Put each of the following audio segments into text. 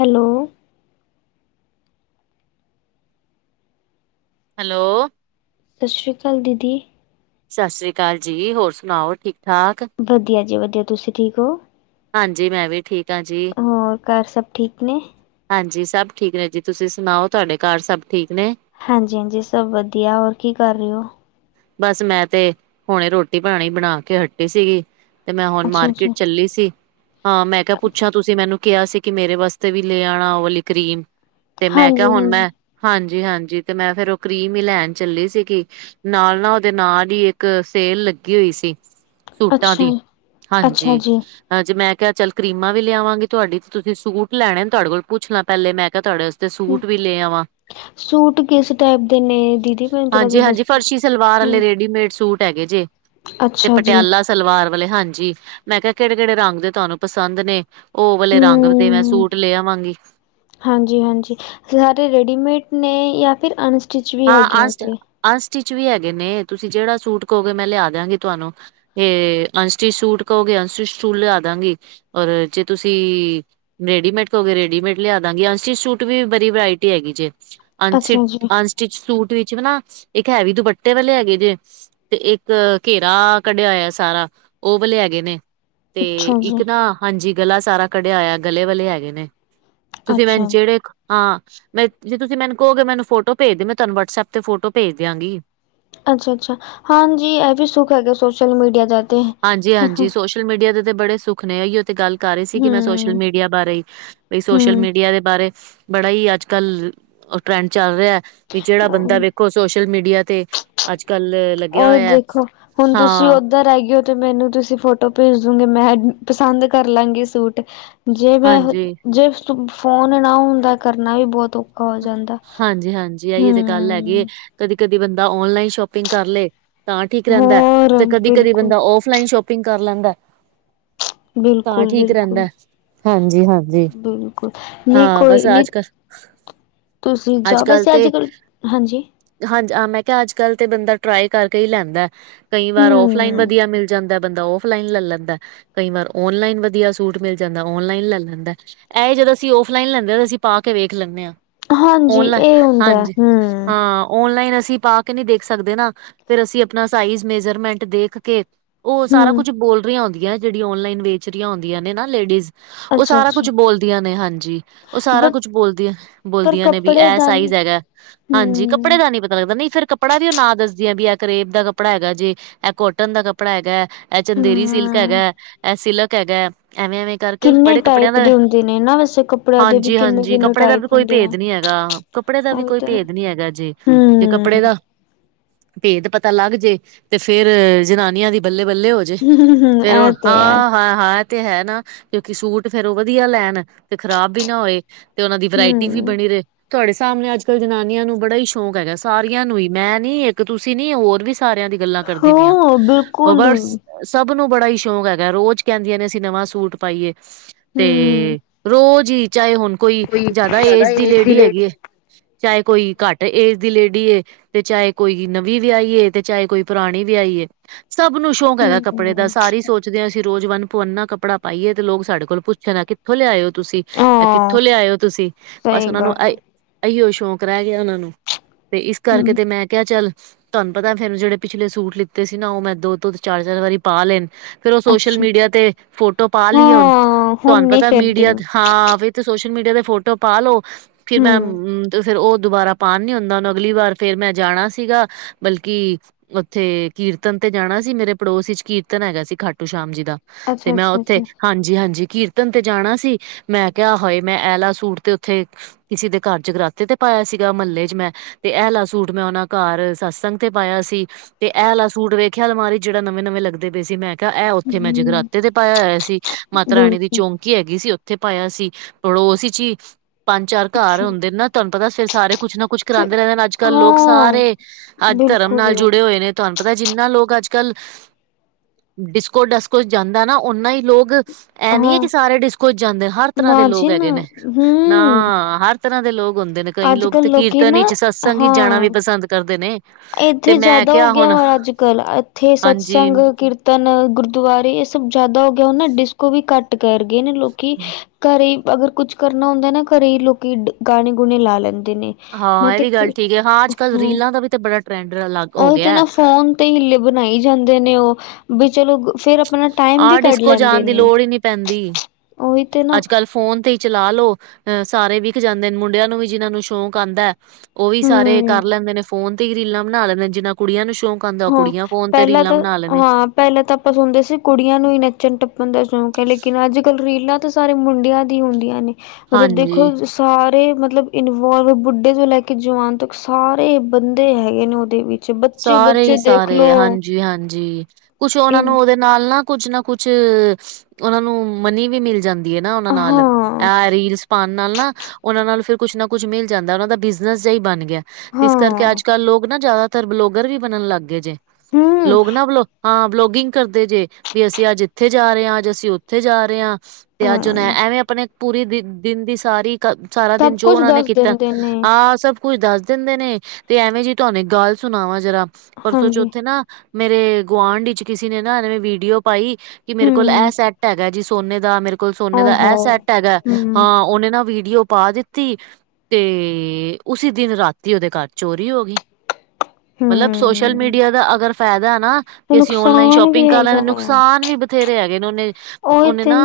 Hello. Hello. ਸਸ ਸ਼੍ਰੀ ਕਾਲ ਦੀਦੀ। ਸਸ ਸ੍ਰੀ ਕਾਲ ਜੀ। ਹੋਰ ਸੁਨਾਓ ਠੀਕ-ਠਾਕ? ਵਧੀਆ ਜੀ ਵਧੀਆ। ਤੁਸੀਂ ਠੀਕ ਓ? ਹਾਂਜੀ, ਮੈਂ ਵੀ ਠੀਕ ਆਂ ਜੀ। ਹੋਰ ਘਰ ਸਭ ਠੀਕ ਨੇ? ਹਾਂਜੀ ਸਭ ਠੀਕ ਨੇ ਜੀ। ਤੁਸੀਂ ਸੁਨਾਓ ਤੁਆਡੇ ਘਾਰ ਸਭ ਠੀਕ ਨੇ? ਹਾਂਜੀ-ਹਾਂਜੀ, ਸਭ ਵਧੀਆ। ਹੋਰ ਕੀ ਕਰ ਰੇ ਓ? ਬਸ ਮੈਂ ਤੇ ਹੁਨੇ ਰੋਟੀ ਪਾਨੀ ਬਨਾ ਕੇ ਹੱਟੀ ਸੀਗੀ ਤੇ ਮੈਂ ਹੁਨ ਅੱਛਾ ਅੱਛਾ ਮਾਰਕੀਟ ਚੱਲੀ ਸੀ। ਹਾਂ ਮੈਂ ਕਿਆ ਅੱਛਾ, ਪੁੱਛਾਂ ਤੁਸੀਂ ਮੈਨੂੰ ਕਿਆ ਸੀ ਕਿ ਮੇਰੇ ਵਾਸਤੇ ਵੀ ਲੇ ਆਣਾ ਓ ਵਾਲੀ ਕਰੀਮ ਤੇ ਮੈਂ ਕਿਆ ਹਾਂਜੀ ਹੁਨ ਹਾਂਜੀ ਮੈਂ ਹਾਂਜੀ-ਹਾਂਜੀ ਤੇ ਮੈਂ ਫੇਰ ਓ ਕਰੀਮ ਈ ਲੈਨ ਚੱਲੀ ਸੀਗੀ ਨਾਲ ਨਾ ਓਦੇ ਨਾਲ ਈ ਏੱਕ ਸੇਲ ਲੱਗੀ ਹੋਈ ਸੀ ਸੂਟਾਂ ਅੱਛਾ ਦੀ, ਅੱਛਾ ਹਾਂਜੀ। ਜੀ ਹਾਂ ਜੇ ਮੈਂ ਕਿਆ ਚੱਲ ਕਰੀਮਾਂ ਵੀ ਲੇ ਆਵਾਂਗੀ ਤੁਆਡੀ ਤੇ ਤੁਸੀਂ ਸੂਟ ਲੈਨੇ ਨ ਤੁਆਡੇ ਕੋਲ ਪੁੱਛ ਲਾਂ। ਪੈਲੇ ਮੈਂ ਕਿਆ ਤੁਆਡੇ ਵਾਸਤੇ ਹਮ, ਸੂਟ ਵੀ ਲੈ ਆ ਵਾਂ। ਸੂਟ ਕਿਸ ਟਾਈਪ ਦੇ ਨੇ ਦੀਦੀ, ਮੈਨੂੰ ਥੋੜਾ ਜਿਆ ਹਾਂਜੀ ਦੱ ਹਾਂਜੀ ਫਰਸ਼ੀ ਸਲਵਾਰ ਆਲੇ ਰੇਡੀਮੇਡ ਸੂਟ ਹੈਗੇ ਜੇ ਤੇ ਅੱਛਾ ਜੀ ਪਟਿਆਲਾ ਸਲਵਾਰ ਵਾਲੇ, ਹਾਂਜੀ। ਮੈਂ ਕਿਆ ਕੇੜੇ-ਕੇੜੇ ਰੰਗ ਦੇ ਤੁਆਨੂੰ ਪਸੰਦ ਨੇ। ਓ ਵਾਲੇ ਰੰਗ ਵ ਦੇ ਮੈਂ ਸੂਟ ਲੇ ਆਵਾਂਗੀ। ਹਾਂਜੀ-ਹਾਂਜੀ, ਸਾਰੇ ਰੈਡੀਮੇਡ ਨੇ ਯਾਂ ਫਿਰ ਅੰਨ ਸ ਹਾਂ। ਆਸਟ ਆਸਟਿੱਚ ਵੀ ਹੈਗੇ ਨੇ, ਤੁਸੀਂ ਜੜਾ ਸੂਟ ਕਓਗੇ ਮੈਂ ਲਿਆ ਦਿਆਂਗੀ ਤੁਆਨੂੰ। ਏ ਅਨਸਟਿਚ ਸੂਟ ਕਓਗੇ ਅਨਸਟਿਚ ਸੂਟ ਲਿਆ ਦਾਂਗੀ ਔਰ ਜੇ ਤੁਸੀਂ ਰੇਡੀਮੇਡ ਕਓਗੇ ਰੇਡੀਮੇਡ ਲਿਆ ਦਾਂਗੀ। ਅਨਸਟਿਚ ਸੂਟ ਵੀ ਬਰੀ ਵੈਰਾਇਟੀ ਹੈਗੀ ਜੇ। ਅਨਸਿਟ ਅੱਛਾ ਜੀ ਅਨਸਟਿਚ ਸੂਟ ਵਿੱਚ ਵੀ ਨਾ ਇੱਕ ਹੈਵੀ ਦੁਪੱਟੇ ਵਾਲੇ ਹੈਗੇ ਜੇ ਤੇ ਇੱਕ ਘੇਰਾ ਕੱਢਿਆ ਹੋਇਐ ਸਾਰਾ, ਓ ਵਾਲੇ ਹੈਗੇ ਨੇ ਤੇ ਅੱਛਾ ਜੀ ਇੱਕ ਨਾ, ਹਾਂਜੀ ਗਲਾ ਸਾਰਾ ਕੱਢਿਆ ਹੋਇਆ ਗਲੇ ਵਾਲੇ ਹੈਗੇ ਨੇ। ਤੁਸੀਂ ਮੈਨੰ ਅੱਛਾ ਜੇੜੇ ਹਾਂ, ਮੈਂ ਜੇ ਤੁਸੀਂ ਮੈਨੂੰ ਕਓਗੇ ਤੇ ਮੈਨੂੰ ਫੋਟੋ ਭੇਜ ਦੇ, ਮੈਂ ਤੁਆਨੂੰ ਵਟਸਐਪ ਤੇ ਫੋਟੋ ਭੇਜ ਦਿਆਂਗੀ। ਅੱਛਾ-ਅੱਛਾ। ਹਾਂਜੀ, ਐ ਵੀ ਸੁੱਖ ਹੈਗੈ ਸੋਸ਼ਲ ਮੀਡੀਆ ਦਾ। ਤੇ। ਹਾਂਜੀ-ਹਾਂਜੀ, ਸੋਸ਼ਲ ਮੀਡੀਆ ਦੇ ਤੇ ਬੜੇ ਸੁੱਖ ਨੇ। ਐਈਯੋ ਤੇ ਗੱਲ ਕਰ ਰੇ ਸੀ ਕਿ ਮੈਂ ਸੋਸ਼ਲ ਹੂੰ, ਮੀਡੀਆ ਬਾਰੇ ਈ। ਬਈ ਸੋਸ਼ਲ ਹੂੰ ਮੀਡੀਆ ਦੇ ਬਾਰੇ ਬੜਾ ਈ ਅੱਜ-ਕੱਲ ਓ ਟ੍ਰੈਂਡ ਚੱਲ ਰਿਐ ਵੀ ਜੜਾ ਬੰਦਾ ਵੇਖੋ ਸੋਸ਼ਲ ਮੀਡੀਆ ਤੇ ਅੱਜ-ਕੱਲ ਲੱਗਿਆ ਹੋਇਐ, ਹਾਂ। ਉਧਰ ਹੈਗੇ ਓ ਤੇ ਮੈਨੂੰ ਤੁਸੀਂ ਫੋਟੋ ਭੇਜ ਦੋਂਗੇ ਮੈਂ ਅ ਪਸੰਦ ਕਰ ਲਾਂਗੀ ਸੂਟ। ਜੇ ਮੈਂ ਹ, ਹਾਂਜੀ, ਜੇ ਸੁ ਫੋਨ ਨਾ ਹੁੰਦਾ ਕਰਨਾ ਵੀ ਬੋਤ ਔਖਾ ਹੋ ਜਾਂ ਹਾਂਜੀ-ਹਾਂਜੀ, ਐਈਯੋ ਤੇ ਗੱਲ ਹੈਗੀ ਏ। ਕਦੀ-ਕਦੀ ਬੰਦਾ ਓਨਲਾਈਨ ਸ਼ੋਪਿੰਗ ਕਰ ਲੇ ਤਾਂ ਠੀਕ ਰੈਂਦੈ ਹੋਰ ਤੇ ਕਦੀ-ਕਦੀ ਬਿਲਕੁਲ, ਬੰਦਾ ਓਫਲਾਈਨ ਸ਼ੋ ਪਿੰਗ ਕਰ ਲੈਂਦੈ ਤਾਂ ਬਿਲਕੁਲ, ਠੀਕ ਬਿਲਕੁਲ। ਰੈਂਦੈ। ਹਾਂਜੀ-ਹਾਂਜੀ, ਬਿਲਕੁਲ, ਨਹੀਂ ਹਾਂ ਬਸ ਕੋਈ ਨੀ ਆਜ ਕਰ ਤੁਸੀਂ ਜੋਬ ਵੈਸੇ ਅੱਜ-ਕੱਲ? ਹਾਂਜੀ। ਹਾਂਜ, ਅ ਮੈਂ ਕਿਆ ਅੱਜ-ਕੱਲ ਤੇ ਬੰਦਾ ਟ੍ਰਾਏ ਕਰ ਕੇ ਹੀ ਲੈਂਦੈ। ਕਈਂ ਵਾਰ ਓਫਲਾਈਨ ਹੂੰ। ਵਧੀਆ ਮਿਲ ਜਾਂਦੈ ਬੰਦਾ ਓਫਲਾਇਨ ਲੈਲ ਲੈਂਦੈ। ਕਈ ਵਾਰ ਓਨਲਾਈਨ ਵਧੀਆ ਸੂਟ ਮਿਲ ਜਾਂਦਾ ਓਨਲਾਈਨ ਲੈਲ ਲੈਂਦੈ। ਐ ਜਦੋਂ ਅਸੀਂ ਓਫਲਾਈਨ ਲੈਂਦੇ ਆ ਤੇ ਅਸੀ ਪਾ ਕੇ ਵੇਖ ਲੈਂਨੇ ਆਂ। ਹਾਂਜੀ ਓਨਲਾ, ਇਹ ਹੁੰਦਾ ਹੈ ਹਾਂਜੀ, ਹੂੰ ਹਾਂ ਓਨਲਾਈਨ ਅਸੀਂ ਪਾਕੇ ਨਹੀਂ ਦੇਖ ਸਕਦੇ ਨਾ, ਫਿਰ ਅਸੀਂ ਆਪਣਾ ਸਾਈਜ਼ ਮੇਜਰਮੇਂਟ ਦੇਖਕੇ ਉਹ ਸਾਰਾ ਹੂੰ ਕੁਝ ਬੋਲ ਰਹੀ ਹੋਂਦੀਆ, ਜਿਹੜੀ ਓਨਲਾਈਨ ਵੇਚ ਰਹੀਆਂ ਹੁੰਦੀਆਂ ਨੇ ਨਾ ਲੇਡੀਜ਼। ਉਹ ਅੱਛਾ ਸਾਰਾ ਕੁਝ ਅੱਛਾ ਬੋਲਦੀਆਂ ਨੇ ਹਾਂਜੀ, ਉਹ ਸਾਰਾ ਬਟ ਕੁਝ ਬੋਲਦੀ ਆ, ਬੋਲ ਪਰ ਨੇ ਵੀ ਕੱਪੜੇ ਐ ਦਾ ਸਾਈਜ਼ ਨੀ ਹੈਗਾ, ਹਾਂਜੀ, ਕੱਪੜੇ ਹੂੰ ਦਾ ਨਹੀਂ ਪਤਾ ਲੱਗਦਾ ਨਹੀਂ ਫਿਰ ਕਪੜਾ ਨੀ ਓ ਨਾਂ ਦੱਸਦੀਆ, ਵੀ ਐ ਕਰੇਬ ਦਾ ਕੱਪੜਾ ਹੈਗਾ ਜੇ, ਐ ਕੌਟਨ ਦਾ ਕੱਪੜਾ ਹੈਗਾ। ਐ ਚੰਦੇਰੀ ਸਿਲਕ ਹਾਂ ਹੈਗਾ, ਐ ਸਿਲਕ ਹੈਗਾ, ਐਵੇਂ-ਐਵੇਂ ਕਰਕੇ ਕਿੰਨੇ ਬੜੇ ਕੱਪੜਿਆਂ ਟਾਈਪ ਦਾ, ਦੇ ਹੁੰਦੇ ਨੇ ਨਾ ਵੈਸੇ ਕੱਪੜਿਆਂ ਦੇ ਵੀ ਕਿੰਨੇ ਹਾਂਜੀ-ਹਾਂਜੀ, ਕਿੰਨੇ ਕੱਪੜੇ ਦਾ ਵੀ ਟਾਈਪ ਕੋਈ ਹੁੰਦੇ ਆ ਭੇਦ ਨਹੀਂ ਹੈਗਾ, ਕੱਪੜੇ ਦਾ ਵੀ ਉਹੀ ਕੋਈ ਤਾਂ ਭੇਦ ਨਹੀਂ ਹੈਗਾ ਜੇ, ਜੇ ਹੂੰ ਕੱਪੜੇ ਦਾ ਭੇਦ ਪਤਾ ਲੱਗਜੇ, ਤੇ ਫਿਰ ਜਨਾਨੀਆਂ ਦੀ ਬੱਲੇ-ਬੱਲੇ ਜੇ ਹੂੰ ਫਿਰ ਇਹ ਹੁਣ ਤੇ ਹੈ ਹਾਂ-ਹਾ-ਹਾ ਤੇ ਹੈ ਨਾ, ਕਿਉਂਕਿ ਸੂਟ ਫਿਰ ਵਧੀਆ ਲੈਣ, ਤੇ ਖਰਾਬ ਵੀ ਨਾ ਹੋਏ ਤੇ ਉਹਨਾਂ ਦੀ ਵਰਾ ਟੀ ਵੀ ਹੂੰ ਬਣੀ ਰਹੇ। ਤੁਵਾਡੇ ਸਾਹਮਣੇ ਅੱਜ-ਕੱਲ ਜਨਾਨੀਆਂ ਨੂੰ ਬੜਾ ਈ ਸ਼ੌਂਕ ਹੈਗਾ, ਸਾਰੀਆਂ ਨੂੰ ਈ, ਮੈਂ ਨਹੀਂ, ਇੱਕ ਤੁਸੀਂ ਨਹੀਂ ਹੋਰ ਵੀ ਸਾਰਿਆਂ ਦੀ ਗੱਲਾਂ ਕਰਦੀ ਪੀਆਂ, ਹਾਂ ਉਹ ਬਿਲਕੁਲ ਬਸ ਸਭ ਨੂੰ ਬੜਾ ਈ ਸ਼ੌਂਕ ਹੈਗਾ, ਰੋਜ਼ ਕਹਿੰਦੀਆਂ ਨੇ ਅਸੀਂ ਨਵਾਂ ਸੂਟ ਪਾਈਏ। ਹੂੰ ਤੇ, ਰੋਜ਼ ਈ ਚਾਹੇ ਹੁਣ ਕੋਈ ਜਿਆਦਾ ਏਜ ਦੀ ਲੇਡੀ ਹੈਗੀਏ ਚਾਹੇ ਕੋਈ ਘੱਟ ਏਜ ਦੀ ਲੇਡੀ ਏ। ਤੇ ਚਾਹੇ ਕੋਈ ਨਵੀ ਵਿਆਈਏ, ਤੇ ਚਾਹੇ ਕੋਈ ਪੁਰਾਣੀ ਵਿਆਈ ਏ। ਸਭ ਨੂੰ ਸ਼ੌਂਕ ਹੈਗਾ ਕੱਪੜੇ ਦਾ, ਹੂੰ ਸਾਰੀ ਸੋਚ ਚਦੇ ਆਂ, ਅਸੀਂ ਰੋਜ਼ ਵਨ ਤੋਂ ਪਵੰਨਾ ਕੱਪੜਾ ਪਾਈਏ ਤੇ ਲੋਕ ਸਾਡੇ ਕੋਲ ਪੁੱਛਣ ਆ ਥੋ ਲਿਆਏ ਓ ਤੁਸੀਂ, ਐ ਹਾਂ ਕਿੱਥੋਂ ਲਿਆਏ ਓ ਤੁਸੀਂ, ਬਸ ਸਹੀ ਉਹਨਾਂ ਨੂੰ ਗੱਲ ਹੈ ਆਈ ਏਈਓ ਸ਼ੌਂਕ ਰਹਿ ਗਿਆ ਉਹਨਾਂ ਨੂੰ, ਤੇ ਇਸ ਕਰਕੇ ਹੂੰ ਤੇ ਮੈਂ ਕਿਹਾ ਚੱਲ ਤੁਹਾਨੂੰ ਪਤਾ, ਫਿਰ ਜਿਹੜੇ ਪਿਛਲੇ ਸੂਟ ਲਿਤੇ ਸੀ ਨਾ ਉਹ ਮੈਂ ਦੋ-ਦੋ ਤੋਂ ਚਾਰ-ਚਾਰ ਵਾਰੀ ਪਾਲੇ ਨੇ। ਫਿਰ ਉਹ ਸੋਸ਼ਲ ਅੱਛਾ ਮੀਡੀਆ ਤੇ ਫੋਟੋ ਪਾ ਲੀਏ ਹੁਣ, ਹਾਂ ਹੁਣ ਤੁਵਾਨੂੰ ਨੀ ਪਤਾ ਫਿਰ ਮੀਡੀਆ ਦਿਲ ਤੇ ਹਾਂ, ਫਿਰ ਤੇ ਸੋਸ਼ਲ ਮੀਡੀਆ ਤੇ ਫੋਟੋ ਪਾਲੋ, ਫਿਰ ਹੂੰ ਮੈਂ ਫਿਰ ਉਹ ਦੁਬਾਰਾ ਪਾਨ ਨਹੀਂ ਹੁੰਦਾ, ਹੁਣ ਅਗਲੀ ਵਾਰ ਫਿਰ ਮੈਂ ਜਾਣਾ ਸੀਗਾ, ਬਲਕਿ ਉਥੇ ਕੀਰਤਨ ਤੇ ਜਾਣਾ ਸੀ, ਮੇਰੇ ਪੜੋਸ ਇਚ ਕੀਰਤਨ ਹੈਗਾ ਸੀ ਖਾਟੂ ਸ਼ਾਮ ਜੀ ਦਾ। ਤੇ ਅੱਛਾ ਮੈਂ ਅੱਛਾ ਉੱਥੇ, ਅੱਛਾ ਹਾਂਜੀ-ਹਾਂਜੀ, ਕੀਰਤਨ ਤੇ ਜਾਣਾ ਸੀ ਮੈਂ ਕਿਹਾ ਹਾਏ, ਮੈਂ ਐਲਾ ਸੂਟ ਤੇ ਉੱਥੇ, ਕਿਸੇ ਦੇ ਘਰ ਜਗਰਾਤੇ ਤੇ ਪਾਇਆ ਸੀਗਾ, ਮਹੱਲੇ'ਚ ਮੈਂ ਤੇ ਐ ਲਾ ਸੂਟ ਮੈਂ ਉਹਨਾਂ ਘਰ ਸਤਸੰਗ ਤੇ ਪਾਇਆ ਸੀ। ਤੇ ਐਲਾ ਸੂਟ ਵੇਖਿਆ ਅਲਮਾਰੀ ਜਿਹੜਾ ਨਵੇਂ-ਨਵੇਂ ਲੱਗਦੇ ਪਏ ਸੀ, ਮੈਂ ਤਾਂ ਐ ਉਥੇ ਮੈਂ ਹੂੰ ਜਗਰਾਤੇ ਤੇ ਪਾਇਆ ਹੋਇਆ ਸੀ, ਮਾਤਾ ਰਾਣੀ ਦੀ ਬਿਲਕੁਲ ਚੌਂਕ ਕੀ ਹੈਗੀ ਸੀ ਉੱਥੇ ਪਾਇਆ ਸੀ, ਪੜੋਸ'ਚ ਈ ਪੰਜ-ਚਾਰ ਘਰ ਅੱਛਾ ਹੁੰਦੇ ਨੇ ਨਾ, ਤੁਹਾਨੂੰ ਪਤਾ ਸਾਰੇ ਕੁਝ ਨਾ ਕੁਝ ਫਿਰ ਕਰਾਂਦੇ ਰਹਿੰਦੇ, ਅੱਜ-ਕੱਲ ਲੋਕ ਹਾਂ ਸਾਰੇ ਅੱਜ ਧਰਮ ਨਾਲ ਬਿਲਕੁਲ ਜੁੜੇ ਹੋਏ ਨੇ, ਤੁਹਾਨੂੰ ਪਤਾ ਜਿੰਨਾਂ ਲੋਕ ਅੱਜ-ਕੱਲ ਡਿਸਕੋ-ਡਾਸਕੋ'ਚ ਜਾਂਦਾ ਨਾ, ਓਨਾ ਈ ਲੋਕ ਐ ਨਹੀਂ ਏ ਹਾਂ ਕਿ ਸਾਰੇ ਡਿਸਕੋ'ਚ ਜਾਂਦੇ, ਹਰ ਤਰ੍ਹਾਂ ਦੇ ਨਾ ਲੋਗ ਜੀ ਨਾ ਹੈਗੇ ਨੇ। ਹੂੰ ਨਾ, ਹਰ ਤਰ੍ਹਾਂ ਦੇ ਲੋਕ ਹੁੰਦੇ ਨੇ, ਕਈ ਅੱਜ ਲੋਕ ਤੇ ਕੱਲ ਲੋਕੀ ਨਾ ਕੀਰਤਨੀ'ਚ ਸਤਸੰਗ ਈਚ ਜਾਣਾ ਹਾਂ ਪਸੰਦ ਕਰਦੇ ਨੇ, ਤੇ ਮੈਂ ਕਿਹਾ ਹੁਣ ਕਲ, ਇੱਥੇ ਹਾਂਜੀ ਸਤਸੰਗ ਕਿਰ ਤਨ, ਗੁਰਦੁਆਰੇ ਇਹ ਸਭ ਜ਼ਿਆਦਾ ਹੋਗਿਆ, ਹੁਨ ਨਾਂ, ਡਿਸਕੋ ਵੀ ਘਟ ਕਰਗੇ ਨੇ ਲੋਕੀ। ਘਰੇ ਈ ਅਗਰ ਕੁੱਛ ਕਰਨਾ ਹੁੰਦੈ ਨਾ, ਘਰੇ ਈ ਲੋਕੀ ਗਾਣੇ-ਗੁਨੇ ਲਾ ਲੈਂਦੇ ਨੇ। ਹਾਂ, ਮੈਂ ਤੇ ਐਵੀ ਗਾੱਲ ਠੀਕ ਏ, ਹਾਂ ਅੱਜ-ਕਲ ਹਾਂ ਰੀਲਾਂ ਦਾ ਵੀ ਤੈ ਵੀ ਬੜਾ ਟਰੈਂਡ ਅਲਗ ਉਹੀ ਤੇ ਹੋਗਿਆ। ਨਾ ਫੋਨ ਤੇ ਹਿਲ ਬਨਾਈ ਜਾਂਦੇ ਨੇ ਓ, ਬੀ ਚਲੋ ਗੂ ਫੇਰ ਅਪ ਅਪਨਾ ਟਾਈਮ ਵੀ ਆਹ ਕੱਡ ਡਿਸਕੋ ਲੈਂਦੇ ਨੇ। [inaudible] ਤੇ ਨਾ ਅਜ-ਕਲ ਫੋਨ ਤੇ ਈ ਚਲਾ ਲੋ, ਅ ਸਾਰੇ ਵਿਕ ਜਾਂਦੇ ਨੇ, ਮੁੰਡੇਆਂ ਨੂੰ ਵੀ ਜਿਨਾਂ ਨੂੰ ਸ਼ੌਕ ਆਂਦੈ ਓ ਵੀ ਸਾਰੇ ਕਰ ਹੂੰ ਲੈਂਦੇ ਨੇ ਫੋਨ ਤੇ ਈ ਰੀਲਾਂ ਬਨਾ ਲੈਂਦੇ ਨੇ, ਜਿੰਨਾ ਕੁੜੀਆਂ ਨੂੰ ਸ਼ੌਕ ਆਉਂਦਾ ਉਹ ਹਾਂ, ਕੁੜੀਆਂ ਫੋਨ ਤੇ ਪੈਲਾਂ ਰੀਲਾਂ ਤਾਂ, ਬਣਾ ਲੈਂਦੇ ਹਾਂ ਪੈਲਾਂ ਤਾਂ ਅਪਾਂ ਸੁਨਦੇ ਸੀ ਕੁੜੀਆਂ ਨੂੰ ਈ ਨੱਚਨ-ਟੱਪਨ ਦਾ ਸ਼ੌਂਕ ਐ ਲੇਕਿਨ ਅਜ-ਕਲ ਰੀਲਾਂ ਤੇ ਸਾਰੇ ਮੁੰਡੇਆਂ ਦੀ ਹੁੰਦੀਆਂ ਨੇ, ਮਤਲਬ ਹਾਂਜੀ ਦੇਖੋ ਸਾਰੇ ਮਤਲਬ ਇਨਵੋਲਵ, ਬੁੱਡੇ ਤੋਂ ਲੈ ਕੇ ਜਵਾਨ ਤਕ ਸਾਰੇ ਬੰਦੇ ਹੈਗੇ ਨੇ ਓਦੇ ਵਿੱਚ। ਬੱਚੇ, ਬੱਚੇ, ਬਚ ਸਾਰੇ ਹੀ ਸਾਰੇ ਹਾਂਜੀ, ਹਾਂਜੀ ਕੁੱਛ ਓਨਾ ਨੂੰ ਓਦੇ ਨਾਲ ਨਾ ਕੁੱਛ ਨਾ ਕੁੱਛ ਓਨਾਂ ਨੂੰ ਮਨੀ ਵੀ ਮਿਲ ਜਾਂਦੀ ਏ ਨਾ ਓਨਾਂ ਨਾਲ, ਹਾਂ ਐ ਰੀਲਸ ਪਾਨ ਨਾਲ ਨਾ ਓਨਾਂ ਨਾਲ ਫਿਰ ਕੁੱਛ ਨਾ ਕੁੱਛ ਮਿਲ ਜਾਂਦਾ, ਓਨਾਂ ਦਾ ਬਿਜਨਸ ਜਾ ਈ ਬਨ ਗੇਐ। ਇਸ ਹਾਂ ਕਰਕੇ ਅਜ-ਕਲ ਲੋਕ ਨਾ ਜਾਦਾਤਰ ਵਲੋਗਰ ਵੀ ਬਨਨ ਲੱਗ ਗੇ ਜੇ, ਹੂੰ ਲੋਕ ਨਾ ਵਲੋ ਹਾਂ ਵਲੋਗਿੰਗ ਕਰਦੇ ਜੇ, ਵੀ ਅਸੀ ਆੱਜ ਇੱਥੇ ਜਾ ਰੇ ਆਂ, ਆੱਜ ਅਸੀ ਉਥੇ ਜਾ ਰੇ ਆਂ। ਤੇ ਅਜ ਹੋਨ ਐ, ਅ ਐਵੇਂ ਅਪਨੇ ਪੂਰੀ ਦਿ, ਦਿਨ ਦੀ ਸਾਰੀ ਸਾਰਾ ਸਭ ਦਿਨ ਜੋ ਕੁਛ ਓਨਾਂ ਨੇ ਦੱਸ ਕੀਤੈ, ਦਿੰਦੇ ਨੇ ਆ ਸਬ ਕੁੱਛ ਦਾੱਸ ਦੇਂਦੇ ਨੇ, ਤੇ ਐਵੇਂ ਜੀ ਤੂਆਨ ਏਕ ਗਲ ਸੁਨਾਵਾਂ ਜਰਾ, ਪਰਸੋਂ ਹਾਂਜੀ ਚੋਥੇ ਨਾ, ਮੇਰੇ ਗੁਆਂਡ ਵਿੱਚ ਕਿਸੀ ਨੇ ਨਾ ਐਂਵੇਂ ਵੀਡੀਓ ਪਾਈ ਕਿ ਮੇਰੇ ਕੋਲ ਐ ਹੂੰ ਸੈੱਟ ਹੈਗਾ ਜੀ ਸੋਨੇ ਦਾ, ਮੇਰੇ ਕੋ ਕੋਲ ਸੋਨੇ ਦਾ ਓਹੋ ਐ ਸੈੱਟ ਹੈਗੈ, ਹੂੰ ਹਾਂ ਓਨੇ ਨਾ ਵੀਡੀਓ ਪਾ ਦਿੱਤ ਤੀ, ਤੇ ਉਸੀ ਦਿਨ ਰਾਤੀ ਓਦੇ ਘਰ ਚੋਰੀ ਹੋਗੀ। ਮਤਲਬ ਸੋਸ਼ਲ ਹੂੰ ਮੀਡੀਆ ਦਾ ਅਗਰ ਫੈਦਾ ਐ ਨਾ ਤੇ ਕਿ ਅਸੀ ਔਨਲਾਈਨ ਨੁਕਸਾਨ ਵੀ ਸ਼ੋਪਿੰਗ ਕਰ ਲੈ, ਹੈਗਾ ਆ ਨੁਕਸਾਨ ਵੀ ਬਥੇਰੇ ਹੈਗੇ ਨੇ, ਓਨੇ, ਉਹੀ ਓਨੇ ਤੇ ਨਾ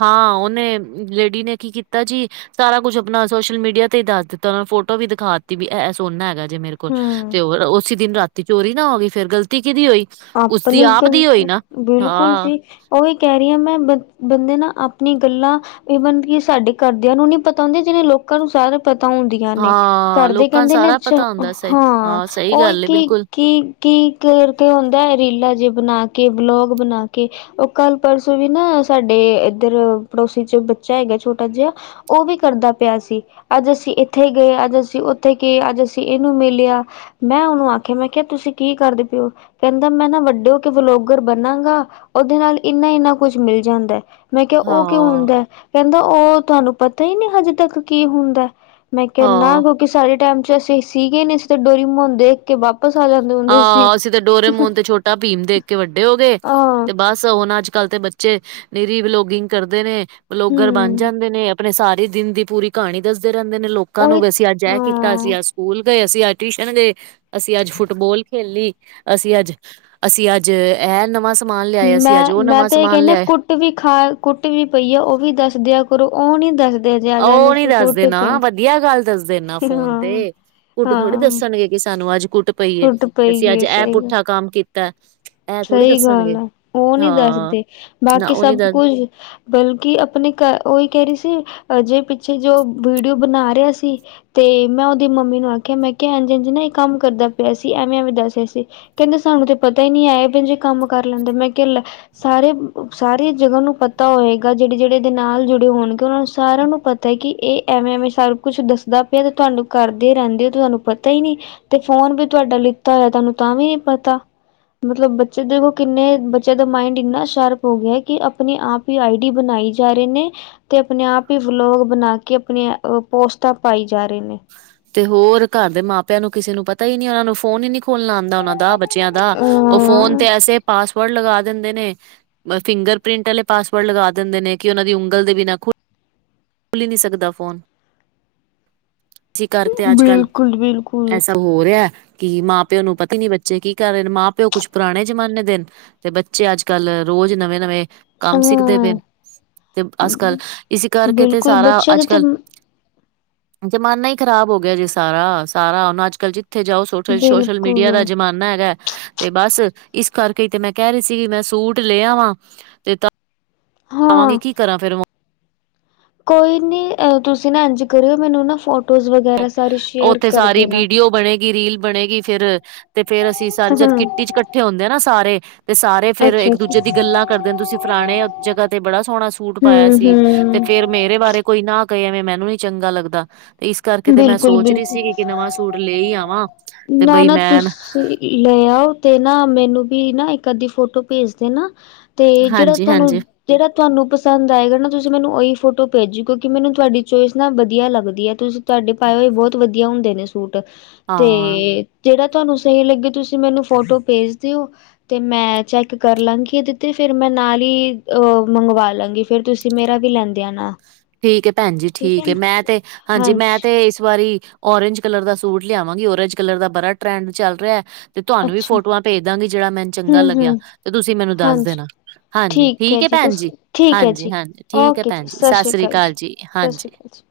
ਹਾਂ ਓਨੇ ਲੇਡੀ ਨੇ ਕੀ ਕੀਤਾ ਜੀ ਸਾਰਾ ਕੁੱਛ ਅਪਨਾ ਸੋਸ਼ਲ ਮੀਡੀਆ ਤੇ ਈ ਦੱਸ ਦਿੱਤਾ ਓਨਾ ਫੋਟੋ ਵੀ ਦਿਖਾ ਦਿੱਤੀ ਵੀ ਐ, ਐ ਸੋਨਾ ਹੈਗਾ ਜੀ ਮੇਰੇ ਕੋਲ। ਹੂੰ ਤੇ ਹੋਰ ਉਸੀ ਦਿਨ ਰਾਤੀ ਚੋਰੀ ਨਾ ਹੋ ਗੀ ਫੇਰ ਗਲਤੀ ਕਿਦੀ ਹੋਈ? ਉਸਦੀ ਅਪਨੀ ਆਪ ਦੀ ਹੋਈ ਗਲਤੀ, ਨਾ ਬਿਲਕੁਲ ਹਾਂ ਸੀ। ਓਈ ਕੈ ਰੀ ਆਂ ਮੈਂ ਬ, ਬੰਦੇ ਨਾ ਆਪਨੀ ਗੱਲਾਂ ਈਵਨ ਕਿ ਸਾਡੇ ਘਰਦੇਆਂ ਨੂੰ ਨੀ ਪਤਾ ਹੁੰਦੀ, ਜਿਨੀ ਲੋਕਾਂ ਨੂੰ ਸਾਰੇ ਪਤਾ ਹੁੰਦੀ ਆਂ ਨੇ ਹਾਂ ਘਾਰਦੇ ਲੋਕਾਂ ਨੂੰ ਕੈਂਦੇ ਨੇ ਸਾਰਾ ਅੱਛਾ, ਪਤਾ ਹੁੰਦਾ ਸਹੀ ਹਾਂ ਸਹੀ ਓਈ ਗੱਲ ਹੈ ਕੀ, ਬਿਲਕੁਲ ਕੀ ਕੀ ਕਰਕੇ ਹੁੰਦੈ, ਰੀਲਾਂ ਜੀਆ ਬਨਾ ਕੇ, ਵਲੋਗ ਬਨਾ ਕੇ। ਓ ਕੱਲ ਪਰਸੋਂ ਵੀ ਨਾ ਸਾਡੇ ਏਧਰ ਪੜੋਸੀ 'ਚ ਬੱਚਾ ਹੈਗਾ ਛੋਟਾ ਜੇਆ ਓ ਵੀ ਕਰਦਾ ਪੇਆ ਸੀ। ਅੱਜ ਅਸੀ ਇੱਥੇ ਗਏ, ਅੱਜ ਅਸੀ ਉਥੇ ਗਏ, ਅੱਜ ਅਸੀ ਇਨੂੰ ਮਿਲੇਆ ਮੈਂ ਓਨੂੰ ਆਖੇਆ ਮੈਂ ਕੇਆ ਤੁਸੀ ਕੀ ਕਰਦੇ ਪੇਓ? ਕੈਂਦਾ ਮੈਂ ਨਾ ਵੱਡੇ ਹੋ ਕੇ ਵਲੋਗਰ ਬਨਾਂਗਾ ਓਦੇ ਨਾਲ ਇੰਨਾ-ਇੰਨਾ ਕੁੱਛ ਮਿਲ ਜਾਂਦਾ। ਮੈਂ ਕੇਆ ਓ ਕਿਉਂ ਹਾਂ ਹੁੰਦਾ, ਕੈਂਦਾ ਓ ਤੁਆਨੂੰ ਪਤਾ ਈ ਨੀ ਹਜੇ ਤੱਕ ਕੀ ਹੁੰਦਾ ਮੈਂ ਕੇਆ ਨਾ, ਹਾਂ ਕਿਉਂਕਿ ਸਾਡੇ ਟੈਮ 'ਚ ਐ ਸੀ, ਸੀਗੇ ਨੀ, ਅਸੀ ਤੇ ਡੋਰੇਮੋਨ ਦੇਖ ਕੇ ਵਾਪਸ ਆ ਜਾਂਦੇ ਹੁੰਦੇ ਸੀ। ਤੇ ਡੋਰੇ ਮੋਨ ਤੇ ਛੋਟਾ ਭੀਮ ਦੇਖ ਕੇ ਵੱਡੇ ਹੋ ਗਏ ਆਹ ਤੇ ਬੱਸ ਓਨਾਂ 'ਚ ਕਾੱਲ ਤੇ ਬੱਚੇ ਨਿਰੀ ਵਲੋਗਿੰਗ ਕਰਦੇ ਨੇ ਵਲੋਗਰ ਬਨ ਹੂੰ ਜਾਂਦੇ ਨੇ, ਅਪਨੇ ਸਾਰੇ ਦਿਨ ਦੀ ਪੂਰੀ ਕਹਾਣੀ ਦੱਸਦੇ ਰੈਂਦੇ ਨੇ ਲੋਕ ਕਾਂ ਨੂੰ ਉਹੀ ਵੀ ਅਸੀ ਆੱਜ ਐ ਕੀਤਾ, ਅਸੀ ਹਾਂ ਆੱਜ ਸੂਕੂਲ ਗਏ, ਅਸੀ ਆੱਜ ਟਵੀਸ਼ਨ ਗਏ, ਅਸੀ ਆੱਜ ਫੁੱਟ ਫੁੱਟਬੋਲ ਖੇਲੀ, ਅਸੀ ਆੱਜ, ਅਸੀ ਆੱਜ ਐ ਨਵਾਂ ਸ ਸਮਾਨ ਲੇਆਏ, ਅਸੀ ਮੈਂ ਆੱਜ ਓ ਮੈਂ ਨਵਾਂ ਤਾਂ ਇਹ ਸਮਾਨ ਕਹਿੰਦੀ ਲੇਆਏ ਕੁੱਟ ਵੀ ਖਾ ਕੁੱਟ ਵੀ ਪਈ ਐ, ਓ ਵੀ ਦੱਸ ਦੇਆਂ ਕਰੋ, ਓ ਨੀ ਦੱਸਦ ਓ ਨੀ ਦੱਸਦੇ ਨਾ ਵਦੀਆ ਗੱਲ ਦੱਸਦੇ ਨਾ ਫੋਨ ਹਾਂ। ਤੇ, ਕੁੱਟ ਥੋੜੀ ਹਾਂ ਦੱਸਨਗੇ। ਕੀ ਸਾਨੂੰ ਅੱਜ ਕੁੱਟ ਪਈ ਏ, ਕੁੱਟ ਤੇ ਪਈ ਅਸੀ ਅੱਜ ਐ ਪੁੱਠਾ ਕੰਮ ਕੀਤੈ। ਸਈ ਗੱਲ ਐ ਓ ਨੀ ਦੱਸਦੇ ਨਾ ਬਾਕੀ ਉਹ ਨੀ ਸਬ ਦਰ ਕੁਝ ਬਲਕਿ ਆਪਨੇ ਕ ਓਈ ਕੈ ਰਈ ਸੀ ਅਜੇ ਪਿੱਛੇ ਜੋ ਵੀਡੀਓ ਬਨਾ ਰਿਆ ਸੀ ਤੇ ਮੈਂ ਓਦੀ ਮੰਮੀ ਨੂੰ ਆਖੇਆ ਮੈਂ ਕਿਆ ਹਾਂਜੀ-ਹਾਂਜੀ ਨਾ ਏ ਕੰਮ ਕਰਦਾ ਪਿਆ ਸੀ ਐਵੇਂ-ਐਵੇਂ ਦੱਸੇਆ ਸੀ ਕੈਂਦੇ ਸਾਨੂੰ ਤੇ ਪਤਾ ਈ ਨਈ ਏ ਐੇਹੇ ਜੇ ਕੰਮ ਕਰ ਲੈਂਦੈ ਮੈਂ ਕਿਆ ਲੈ ਸਾਰੇ-ਸਾਰੇ ਜਗਾ ਓਨੂੰ ਪਤਾ ਹੋਏਗਾ ਜੇੜੇ-ਜੇੜੇ ਏਦੇ ਨਾਲ ਜੁੜੇ ਹੋਨਗੇ ਓਨਾਂ ਨੂੰ ਸਾਰੇਆਂ ਨੂੰ ਪਤ ਪਤਾ ਕੀ ਏ ਐਵੇਂ-ਐਵੇਂ ਸਾਰਾ ਕੁਛ ਦੱਸਦਾ ਪਿਆ ਤੇ ਤੁਆਨੂੰ ਕਰਦੇ ਰੈਂਦੇ ਓ ਤੇ ਤੁਆਨੂੰ ਪਤਾ ਈ ਨਈਂ। ਤੇ ਫੋਨ ਵੀ ਤੁਆਡਾ ਲਿੱਤਾ ਹੋਏਆ ਤੁਆਨੂੰ ਤਾਂ ਵੀ ਨੀ ਪਤਾ, ਮਤਲਬ ਬੱ ਫਿਰ ਦੇਖੋ ਕਿੰਨੇ ਬੱਚੇਆਂ ਦਾ ਮਾਇੰਡ ਇੰਨਾ ਸ਼ਾਰਪ ਹੋ ਗੇਆ ਕੇ ਆਪਨੀ ਆਪ ਈ ਆਈ ਡੀ ਬਨਾਈ ਜਾ ਰਏ ਨੇ ਤੇ ਅਪਨੇ ਆਪ ਈ ਬਲੋਗ ਬਨਾ ਕੇ ਆਪਨੇ ਅ ਪੋਸਟਾਂ ਪਾਈ ਜਾ ਰਏ ਨੇ। ਤੇ ਹੋਰ ਘਰ ਦੇ ਮਾਪਿਆਂ ਨੂੰ ਕਿਸੇ ਨੂੰ ਪਤਾ ਈ ਨੀ ਓਨਾਂ ਨੂੰ ਫੋਨ ਈ ਨੀ ਖੋਲਨਾ ਆਂਦਾ ਓਨਾਂ ਨੂੰ ਦਾ ਬੱਚੇਆਂ ਦਾ ਓ ਫੋਨ ਹਾਂ ਤੇ ਐਸੇ ਪਾਸ ਪਾਸਵਰਡ ਲਗਾ ਦਿੰਦੇ ਨੇ, ਫਿੰਗਰ ਪ੍ਰਿੰਟ ਆਲੇ ਪਾਸਵਰਡ ਲਗਾ ਦਿੰਦੇ ਨੇ ਕੇ ਓਨਾਂ ਦੀ ਉਂਗਲ ਦੇ ਬਿਨਾਂ ਖੁ ਖੁੱਲ ਈ ਨਈ ਸਕਦਾ ਫੋਨ, ਇਸੀ ਕਾਰਨ ਤੇ ਅੱਜ-ਕੱਲ ਬਿਲਕੁਲ ਬਿਲਕੁਲ ਐਸਾ ਹੋ ਰਿਆ ਕੀ ਮਾਂ-ਪਿਓ ਨੂੰ ਪਤਾ ਈ ਨੀ ਬੱਚੇ ਕੀ ਕਰ ਰਏ ਨੇ ਮਾਂ-ਪਿਓ ਕੁਛ ਪੁਰਾਨੇ ਜਮਾਨੇ ਦੇ ਤੇ ਬੱਚੇ ਅੱਜ-ਕੱਲ ਰੋਜ ਨਵੇਂ-ਨਵੇਂ ਕੰਮ ਸਿੱਖਦੇ ਪਏ, ਹਾਂ ਤੇ ਅੱਜ-ਕੱਲ ਇਸੀ ਕਰਕੇ ਤੇ ਬਿਲਕੁਲ ਸਾਰਾ ਬੱਚਿਆਂ ਦੇ ਤੇ ਅੱਜ-ਕੱਲ ਜਮਾਨਾ ਈ ਖਰਾਬ ਹੋ ਗੇਆ ਜੇ ਸਾਰਾ-ਸਾਰਾ ਹੁਨ ਅੱਜ-ਕੱਲ ਜਿੱਥੇ ਜਾਓ ਸੋ ਸੋਸ਼ਲ ਮੀਡੀਆ ਦਾ ਬਿਲਕੁਲ ਜਮਾਨਾ ਨਾ ਹੈਗਾ ਏ ਤੇ ਬਸ ਇਸ ਕਰਕੇ ਈ ਤੇ ਮੈਂ ਕੈ ਰਈ ਸੀ ਕੇ ਮੈਂ ਸੂਟ ਲੇ ਆਵਾਂ ਕਵਾਂਗੀ ਹਾਂ ਕੀ ਕਰਾਂ ਫੇਰ ਹੁ ਕੋਈ ਨੀ ਅ ਤੁਸੀਂ ਨਾ ਇੰਜ ਕਰੇਓ ਮੈਨੂੰ ਨਾ ਫੋ ਓਥੇ ਸਾਰੀ ਵੀਡੀਓ ਬਨੇ ਗੀ ਰੀਲ ਬਨੇਗੀ ਫੇਰ ਤੇ ਫੇਰ ਅਸੀਂ ਸਾਰੇ ਜਦ ਕਿੱਟੀ ਚ ਕੱਠੇ ਹੁੰਦੇ ਆ ਨਾ ਸਾਰੇ ਤੇ ਸਾ ਤੇ ਫੇਰ ਅੱਛਾ ਅੱਛਾ ਇੱਕ ਦੂਜੇ ਦੀ ਗੱਲਾਂ ਕਰਦੇ ਆਂ ਤੁਸੀਂ ਫਲਾਨੇ ਜਗਾ ਤੇ ਬੜਾ ਸੋਨਾ ਸੂਟ ਹੂੰ ਪਾਏਆ ਸੀ ਤੇ ਫੇਰ ਹੂੰ ਮੇਰੇ ਬਾਰੇ ਕੋਈ ਨਾ ਕਏ ਐਵੇਂ ਮੈਨੂੰ ਨੀ ਚੰਗਾ ਲੱਗਦਾ, ਤੇ ਇਸ ਕਰਕੇ ਤੇ ਮੈਂ ਬਿਲਕੁਲ ਸੋਚ ਰਈ ਸੀਗੀ ਕੇ ਨਵਾਂ ਸੂਟ ਲੇ ਈ ਆਵਾਂ। ਤੇ ਬਈ ਨਾ-ਨਾ ਮੈਂ ਤੁਸੀਂ ਲਏ ਆਓ ਤੇ ਨਾ ਮੈਨੂੰ ਵੀ ਨਾ ਇੱਕ ਅੱਦੀ ਫੋਟੋ ਭੇਜ ਦੇਨਾ। ਤੇ ਜੇੜਾ ਤੁਆਨੂੰ ਹਾਂਜੀ-ਹਾਂਜੀ। ਜੇੜਾ ਤੁਆਨੂੰ ਪਸੰਦ ਆਏਗਾ ਨਾ ਤੁਸੀਂ ਮੈਨੂੰ ਓਈ ਫੋਟੋ ਭੇਜੋ ਕਿਓਂਕਿ ਮੈਨੂੰ ਤੁਆਡੀ ਚੋਇਸ ਨਾ ਵਦੀਆ ਲੱਗਦੀ ਐ ਤੁਸ ਤੁਆਡੇ ਪਾਏ ਹੋਏ ਬੋਤ ਵਦੀਆ ਹੁੰਦੇ ਨੇ ਸੂਟ, ਤੇ ਹਾਂ, ਜੇੜਾ ਤੁਆਨੂੰ ਸਈ ਲੱਗੇ ਤੁਸੀਂ ਮੈਨੂੰ ਫੋਟੋ ਭੇਜ ਦੇਓ। ਤੇ ਮੈਂ ਚੈੱਕ ਕਰਲਾਂਗੀ ਏਦੇ ਤੇ ਫੇਰ ਮੈਂ ਨਾਲ ਈ ਅ ਮੰਗਵਾਲਾਂਗੀ। ਫੇਰ ਤੁਸੀਂ ਮੇਰਾ ਵੀ ਲੈਂਦੇ ਆਨਾ ਠੀਕ ਏ ਭੈਨ ਜੀ ਠੀਕ ਏ ਮੈਂ ਤੇ, ਹਾਂਜੀ ਮੈਂ ਤੇ ਇਸ ਵਾਰੀ ਓਰੇਂਜ ਕਲਰ ਦਾ ਸੂਟ ਲਿਆਵਾਂਗੀ ਓਰੇਂਜ ਕਲਰ ਦਾ ਬਰਾ ਟਰੈਂਡ ਚੱਲ ਰਿਐ। ਤੇ ਤੁਆਨੂੰ ਵੀ ਅੱਛਾ ਫੋਟੋਆਂ ਭੇਜਦਾਂਗੀ ਜੇੜਾ ਮੈਨੂੰ ਚੰਗਾ ਹੂੰ ਲੱਗੇਆ ਹੂੰ ਤੇ ਤੁਸੀਂ ਮੈਨੂੰ ਦੱਸ ਹਾਂਜੀ ਦੇਨਾ। ਹਾਂਜੀ ਹੈ ਠੀਕ ਏ ਭੈਨ ਜੀ, ਤੁਸੀਂ ਠੀਕ ਹੈ ਜੀ ਹਾਂਜੀ-ਹਾਂਜੀ, ਠੀਕ ਐ ਓਕੇ ਭੈਨ ਜੀ ਸਤਿ ਸ਼੍ਰੀ ਸਾਸਰੀ ਅਕਾਲ ਕਾਲ ਜੀ, ਸਤਿ ਸ਼੍ਰੀ ਹਾਂਜੀ। ਅਕਾਲ ਜੀ